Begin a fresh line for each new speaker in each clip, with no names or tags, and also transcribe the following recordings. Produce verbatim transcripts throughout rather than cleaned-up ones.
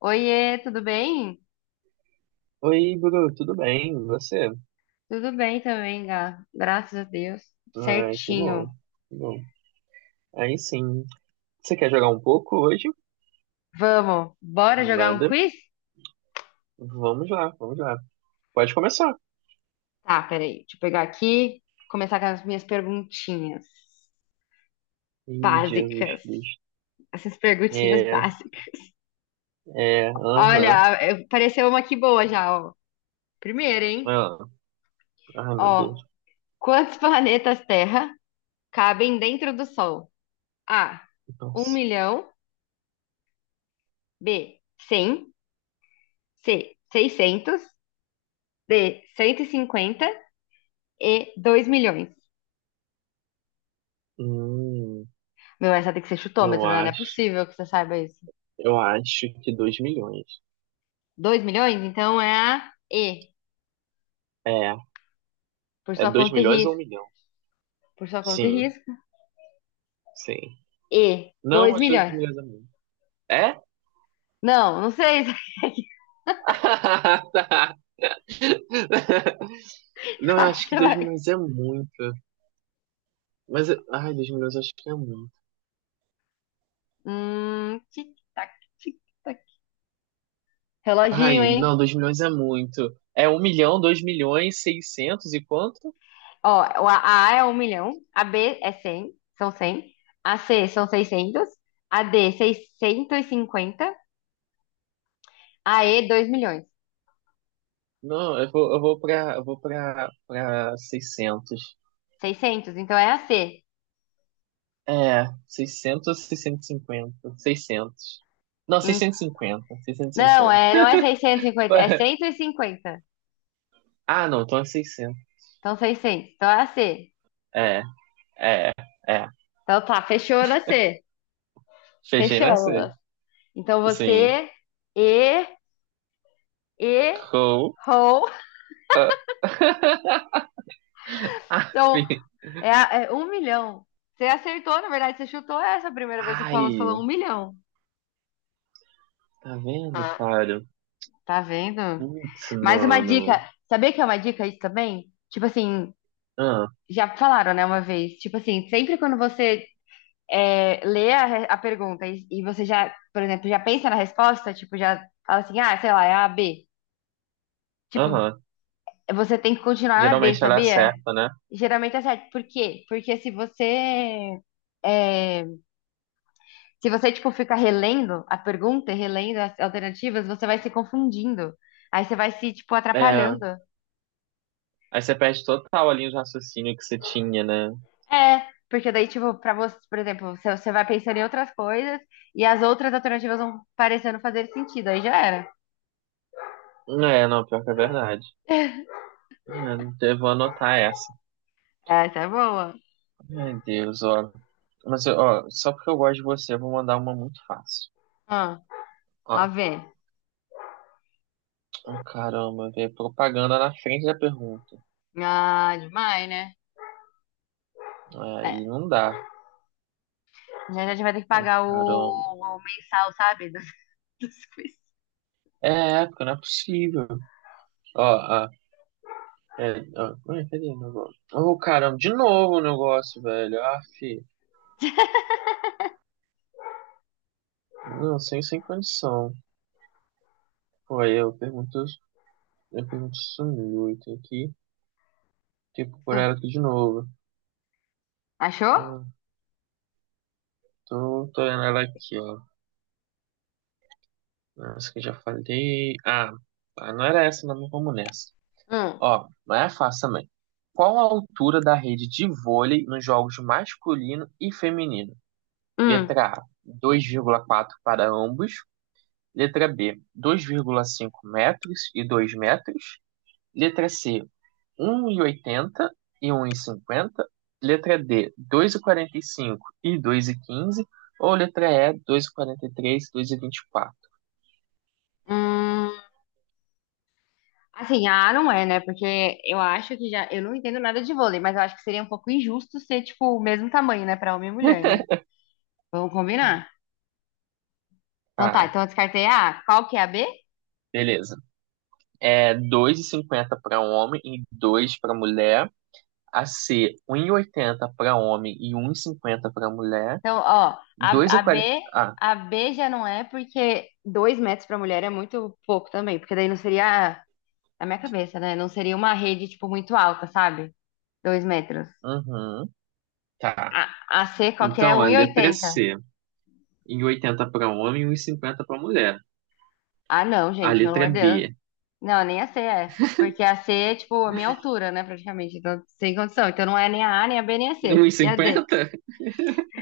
Oiê, tudo bem?
Oi, Bruno, tudo bem? E você?
Tudo bem também, Gá. Graças a Deus.
Ai, que
Certinho.
bom. Que bom. Aí sim. Você quer jogar um pouco hoje?
Vamos, bora jogar um
Animada?
quiz?
Vamos lá, vamos lá. Pode começar.
Tá, peraí. Deixa eu pegar aqui, começar com as minhas perguntinhas
Ih, Jesus
básicas.
Cristo.
Essas perguntinhas
É,
básicas.
é, aham.
Olha, eu- pareceu uma aqui boa já, ó. Primeiro, hein?
Ah, ai, meu Deus.
Ó, quantos planetas Terra cabem dentro do Sol? A, um
Nossa.
milhão. B, cem. C, seiscentos. D, cento e cinquenta. E dois milhões.
Hum,
Meu, essa tem que ser chutômetro,
eu
né? Não é
acho.
possível que você saiba isso.
Eu acho que dois milhões.
Dois milhões? Então é a E,
É,
por
é
sua
dois
conta e
milhões ou um
risco.
milhão?
Por sua conta e
Sim,
risco.
sim.
E,
Não,
dois
acho que dois
milhões.
milhões é muito. É?
Não, não sei
Tá. Não, eu
qual que
acho que
você
dois
vai.
milhões é muito. Mas, ai, dois milhões acho que é muito.
Hum, tic-tac, tic-tac. Reloginho,
Ai,
hein?
não, dois milhões é muito. É um milhão, dois milhões, seiscentos e quanto?
Ó, a A é um milhão, a B é cem, são cem, a C são seiscentos, a D seiscentos e cinquenta, a E dois milhões.
Não, eu vou, eu vou pra, eu vou pra, pra seiscentos.
Seiscentos, então é a C.
É, seiscentos ou seiscentos e cinquenta, seiscentos. Não,
Em-
seiscentos, seiscentos e cinquenta, seiscentos e
Não,
cinquenta.
é, não é seiscentos e cinquenta, é cento e cinquenta.
Ah, não, então é seiscentos.
Então, seiscentos. Então, é a C.
É, é, é.
Então, tá, fechou na C.
Fechei na C.
Fechamos. Então,
Sim.
você, e, e,
Roll
rou,
up.
são, é, a- é um milhão. Você acertou, na verdade, você chutou essa primeira vez que você falou, você falou
Ai,
um milhão.
tá vendo, cara?
Tá vendo?
Putz,
Mais uma
mano.
dica. Sabia que é uma dica isso também? Tipo assim,
Ah,
já falaram, né, uma vez. Tipo assim, sempre quando você é, lê a, re- a pergunta e, e você já, por exemplo, já pensa na resposta, tipo, já fala assim, ah, sei lá, é a B. Tipo,
aham.
você tem que continuar na B,
Geralmente ela
sabia?
acerta, né?
Geralmente é certo. Por quê? Porque se você é, se você, tipo, fica relendo a pergunta e relendo as alternativas, você vai se confundindo. Aí você vai se, tipo,
É,
atrapalhando.
aí você perde total ali o raciocínio que você tinha, né?
É, porque daí, tipo, pra você, por exemplo, você, você vai pensando em outras coisas e as outras alternativas vão parecendo fazer sentido. Aí já era.
É, não, pior que é verdade. É, eu vou anotar essa.
Essa é boa.
Ai, Deus, ó. Mas, ó, só porque eu gosto de você, eu vou mandar uma muito fácil.
Ah.
Ó,
Lá vem.
oh, caramba, vê propaganda na frente da pergunta.
Ah, demais, né? É,
Aí não dá.
já já a gente vai ter que
Oh,
pagar o,
caramba.
o mensal, sabe? Dos, dos quiz.
É, é, porque não é possível. Ó, ó. É, ó, ué, cadê o negócio? Oh, caramba, de novo o negócio, velho. Ah, fi. Não, sem, sem condição. Foi, eu pergunto, eu pergunto isso muito aqui. Tipo, por ela
Hum,
aqui de novo.
achou?
Ah, tô, tô olhando ela aqui, ó. Essa que eu já falei. Ah, tá, não era essa, não, mas vamos nessa.
Hum,
Ó, mas é fácil também. Qual a altura da rede de vôlei nos jogos masculino e feminino?
hum,
Letra A, dois vírgula quatro para ambos. Letra B, dois vírgula cinco metros e dois metros. Letra C, um e oitenta e e um e cinquenta. Letra D, dois e quarenta e e e cinco, dois e quinze. Ou letra E, dois e quarenta e e e três, dois e vinte e quatro.
hum. Assim, ah, não é, né? Porque eu acho que já. Eu não entendo nada de vôlei, mas eu acho que seria um pouco injusto ser, tipo, o mesmo tamanho, né? Pra homem e mulher, né? Vamos combinar. Então tá,
Ah,
então eu descartei a A. Qual que é a B?
beleza. É dois e cinquenta para homem e dois para mulher. A C, um e oitenta para homem e um e cinquenta para mulher.
Então, ó, a, a
dois e quarenta.
B.
Ah,
A B já não é porque dois metros pra mulher é muito pouco também, porque daí não seria na minha cabeça, né? Não seria uma rede, tipo, muito alta, sabe? Dois metros.
uhum, tá.
A, a C qualquer é
Então, a
um e
letra
oitenta.
C, um e oitenta para homem e um e cinquenta para mulher.
Ah, não,
A
gente, pelo
letra
amor de Deus.
D,
Não, nem a C é. Porque a C é, tipo, a minha altura, né, praticamente. Então, sem condição. Então, não é nem a A, nem a B, nem a
um
C.
e
E a
cinquenta.
D?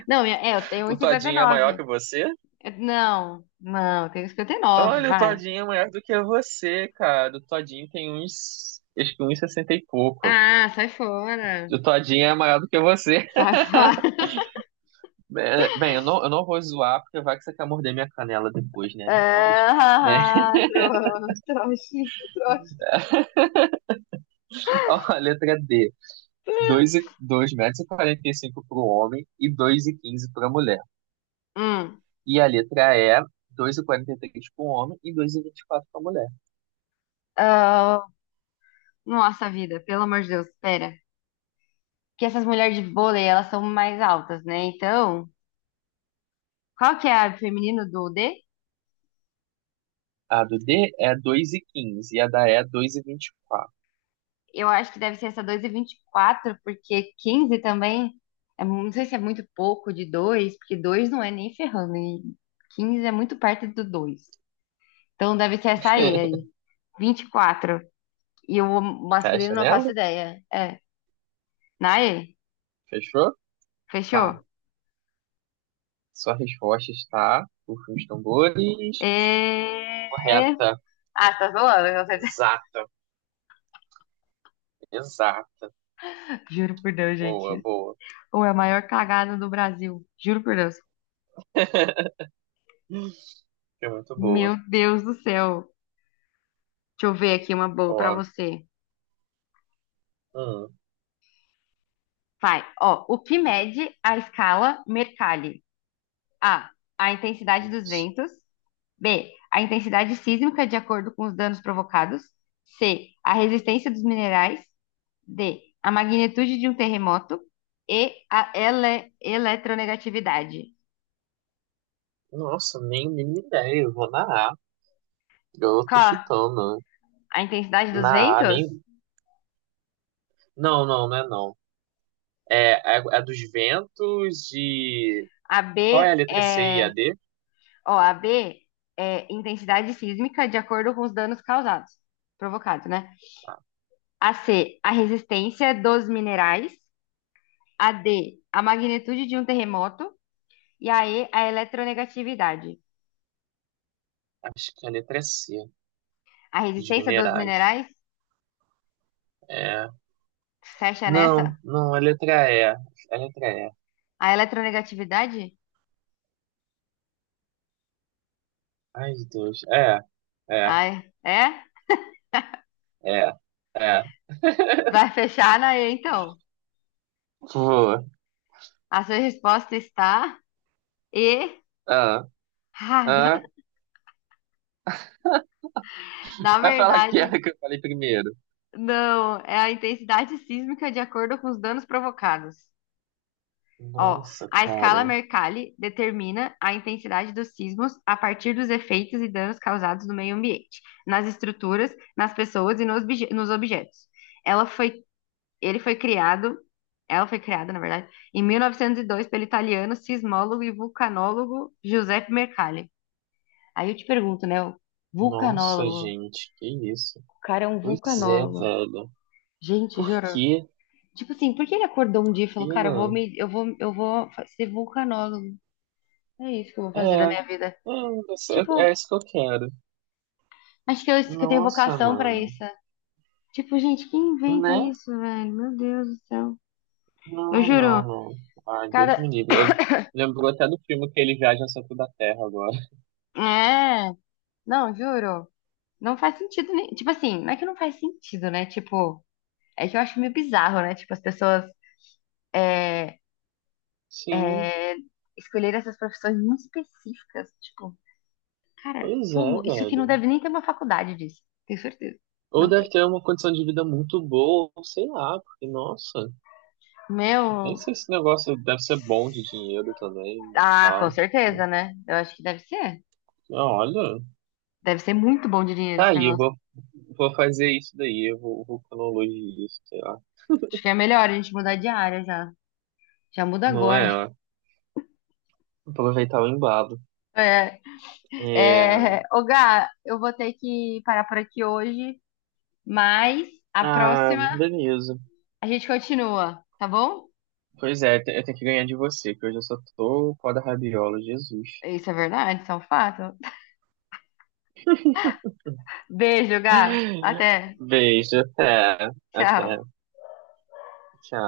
Não, e a- é, eu tenho
O Todinho é maior que
um vírgula cinquenta e nove.
você?
Eu- Não, não, eu tenho cinquenta e nove.
Olha, o
Vai.
Todinho é maior do que você, cara. O Todinho tem uns, acho que uns sessenta e pouco.
Ah, sai fora.
O Todinho é maior do que você.
Sai fora.
É, bem, eu não, eu não vou zoar, porque vai que você quer morder minha canela depois, né? Não pode. É.
Ah, trouxa, trouxa.
Ó, a letra D. Dois e- dois metros e quarenta e cinco para o homem e dois e quinze para a mulher.
Hum.
E a letra E, dois e quarenta e três para o homem e dois e e vinte e quatro para a mulher.
Ah, nossa vida, pelo amor de Deus, pera. Que essas mulheres de vôlei, elas são mais altas, né? Então, qual que é a feminino do D?
A do D é dois e quinze e a da E é
Eu acho que deve ser essa dois e e vinte e quatro porque quinze também, é mu- não sei se é muito pouco de dois porque dois não é nem ferrando, e quinze é muito perto do dois. Então deve ser essa aí,
dois e vinte e quatro.
aí, vinte e quatro. E quatro. E o masculino
Fecha
não faço
nela?
ideia. É, Naê,
Fechou? Tá.
fechou?
Sua resposta está, por os tambores,
E.
correta,
Ah, você tá zoando, você.
exata, exata.
Juro por Deus,
Boa,
gente.
boa.
Ou é a maior cagada do Brasil. Juro por Deus.
É muito
Meu
boa.
Deus do céu. Deixa eu ver aqui uma boa pra
Ó,
você.
hum,
Vai. Ó, o que mede a escala Mercalli? A. A intensidade dos
nossa.
ventos. B. A intensidade sísmica de acordo com os danos provocados. C. A resistência dos minerais. D. A magnitude de um terremoto. E. A ele eletronegatividade.
Nossa, nem, nem ideia, eu vou na A. Eu tô
Qual?
chutando.
A intensidade
Né?
dos
Na A,
ventos?
nem. Não, não, não é não. É a, a dos ventos e.
A B
Qual é a letra C e a
é
D?
Ó, a B é intensidade sísmica de acordo com os danos causados, provocados, né? A C, a resistência dos minerais. A D, a magnitude de um terremoto. E a E, a eletronegatividade.
Acho que é a letra C,
A
dos
resistência dos
minerais.
minerais,
É.
fecha
Não,
nessa?
não, a letra E. A letra E.
A eletronegatividade?
Ai, Deus. É, é,
Ai, é?
é, é.
Vai fechar na E, então.
Pô.
A sua resposta está
Ah,
errada.
ah.
Na
Vai falar que
verdade,
era que eu falei primeiro.
não. É a intensidade sísmica de acordo com os danos provocados. Ó,
Nossa,
a escala
cara.
Mercalli determina a intensidade dos sismos a partir dos efeitos e danos causados no meio ambiente, nas estruturas, nas pessoas e nos, obje- nos objetos. Ela foi, ele foi criado, ela foi criada, na verdade, em mil novecentos e dois pelo italiano sismólogo e vulcanólogo Giuseppe Mercalli. Aí eu te pergunto, né, o
Nossa,
vulcanólogo,
gente. Que isso?
o cara é um
Pois é,
vulcanólogo.
velho.
Gente,
Por
juro.
quê?
Tipo assim, por que ele acordou um
Por
dia e
quê,
falou, cara, eu vou
né?
me, eu vou, eu vou fa- ser vulcanólogo? É isso que eu vou
É,
fazer da minha vida.
é, isso-
Tipo,
é é isso que eu quero.
acho que eu, que eu tenho
Nossa,
vocação pra
mano.
isso. Tipo, gente, quem inventa
Né?
isso, velho? Meu Deus do céu. Eu
Não, não,
juro,
não. Ai, Deus
cada.
me livre. Eu- lembrou até do filme que ele viaja ao centro da Terra agora.
É, não, juro. Não faz sentido nem. Tipo assim, não é que não faz sentido, né? Tipo, é que eu acho meio bizarro, né? Tipo, as pessoas é,
Sim,
é, escolherem essas profissões muito específicas. Tipo, cara,
pois é,
como? Isso aqui não
velho.
deve nem ter uma faculdade disso. Tenho certeza.
Ou
Não tem.
deve ter uma condição de vida muito boa, ou sei lá, porque, nossa, nem
Meu.
sei se esse negócio deve ser bom de dinheiro também e
Ah, com
tal. Tipo,
certeza, né? Eu acho que deve ser.
ah, olha,
Deve ser muito bom de dinheiro
tá
esse
aí, eu
negócio.
vou, vou fazer isso daí, eu vou, vou cronologia isso, sei lá.
Acho que é melhor a gente mudar de área já. Já muda
Não
agora.
é, ó. Aproveitar o embalo. É...
É, é, ô Gá, eu vou ter que parar por aqui hoje, mas a
Ah,
próxima
beleza.
a gente continua, tá bom?
Pois é, eu tenho que ganhar de você, que hoje eu só tô o pó da rabiola, Jesus.
Isso é verdade, isso é um fato. Beijo, Gá. Até.
Beijo, até, até,
Tchau.
tchau.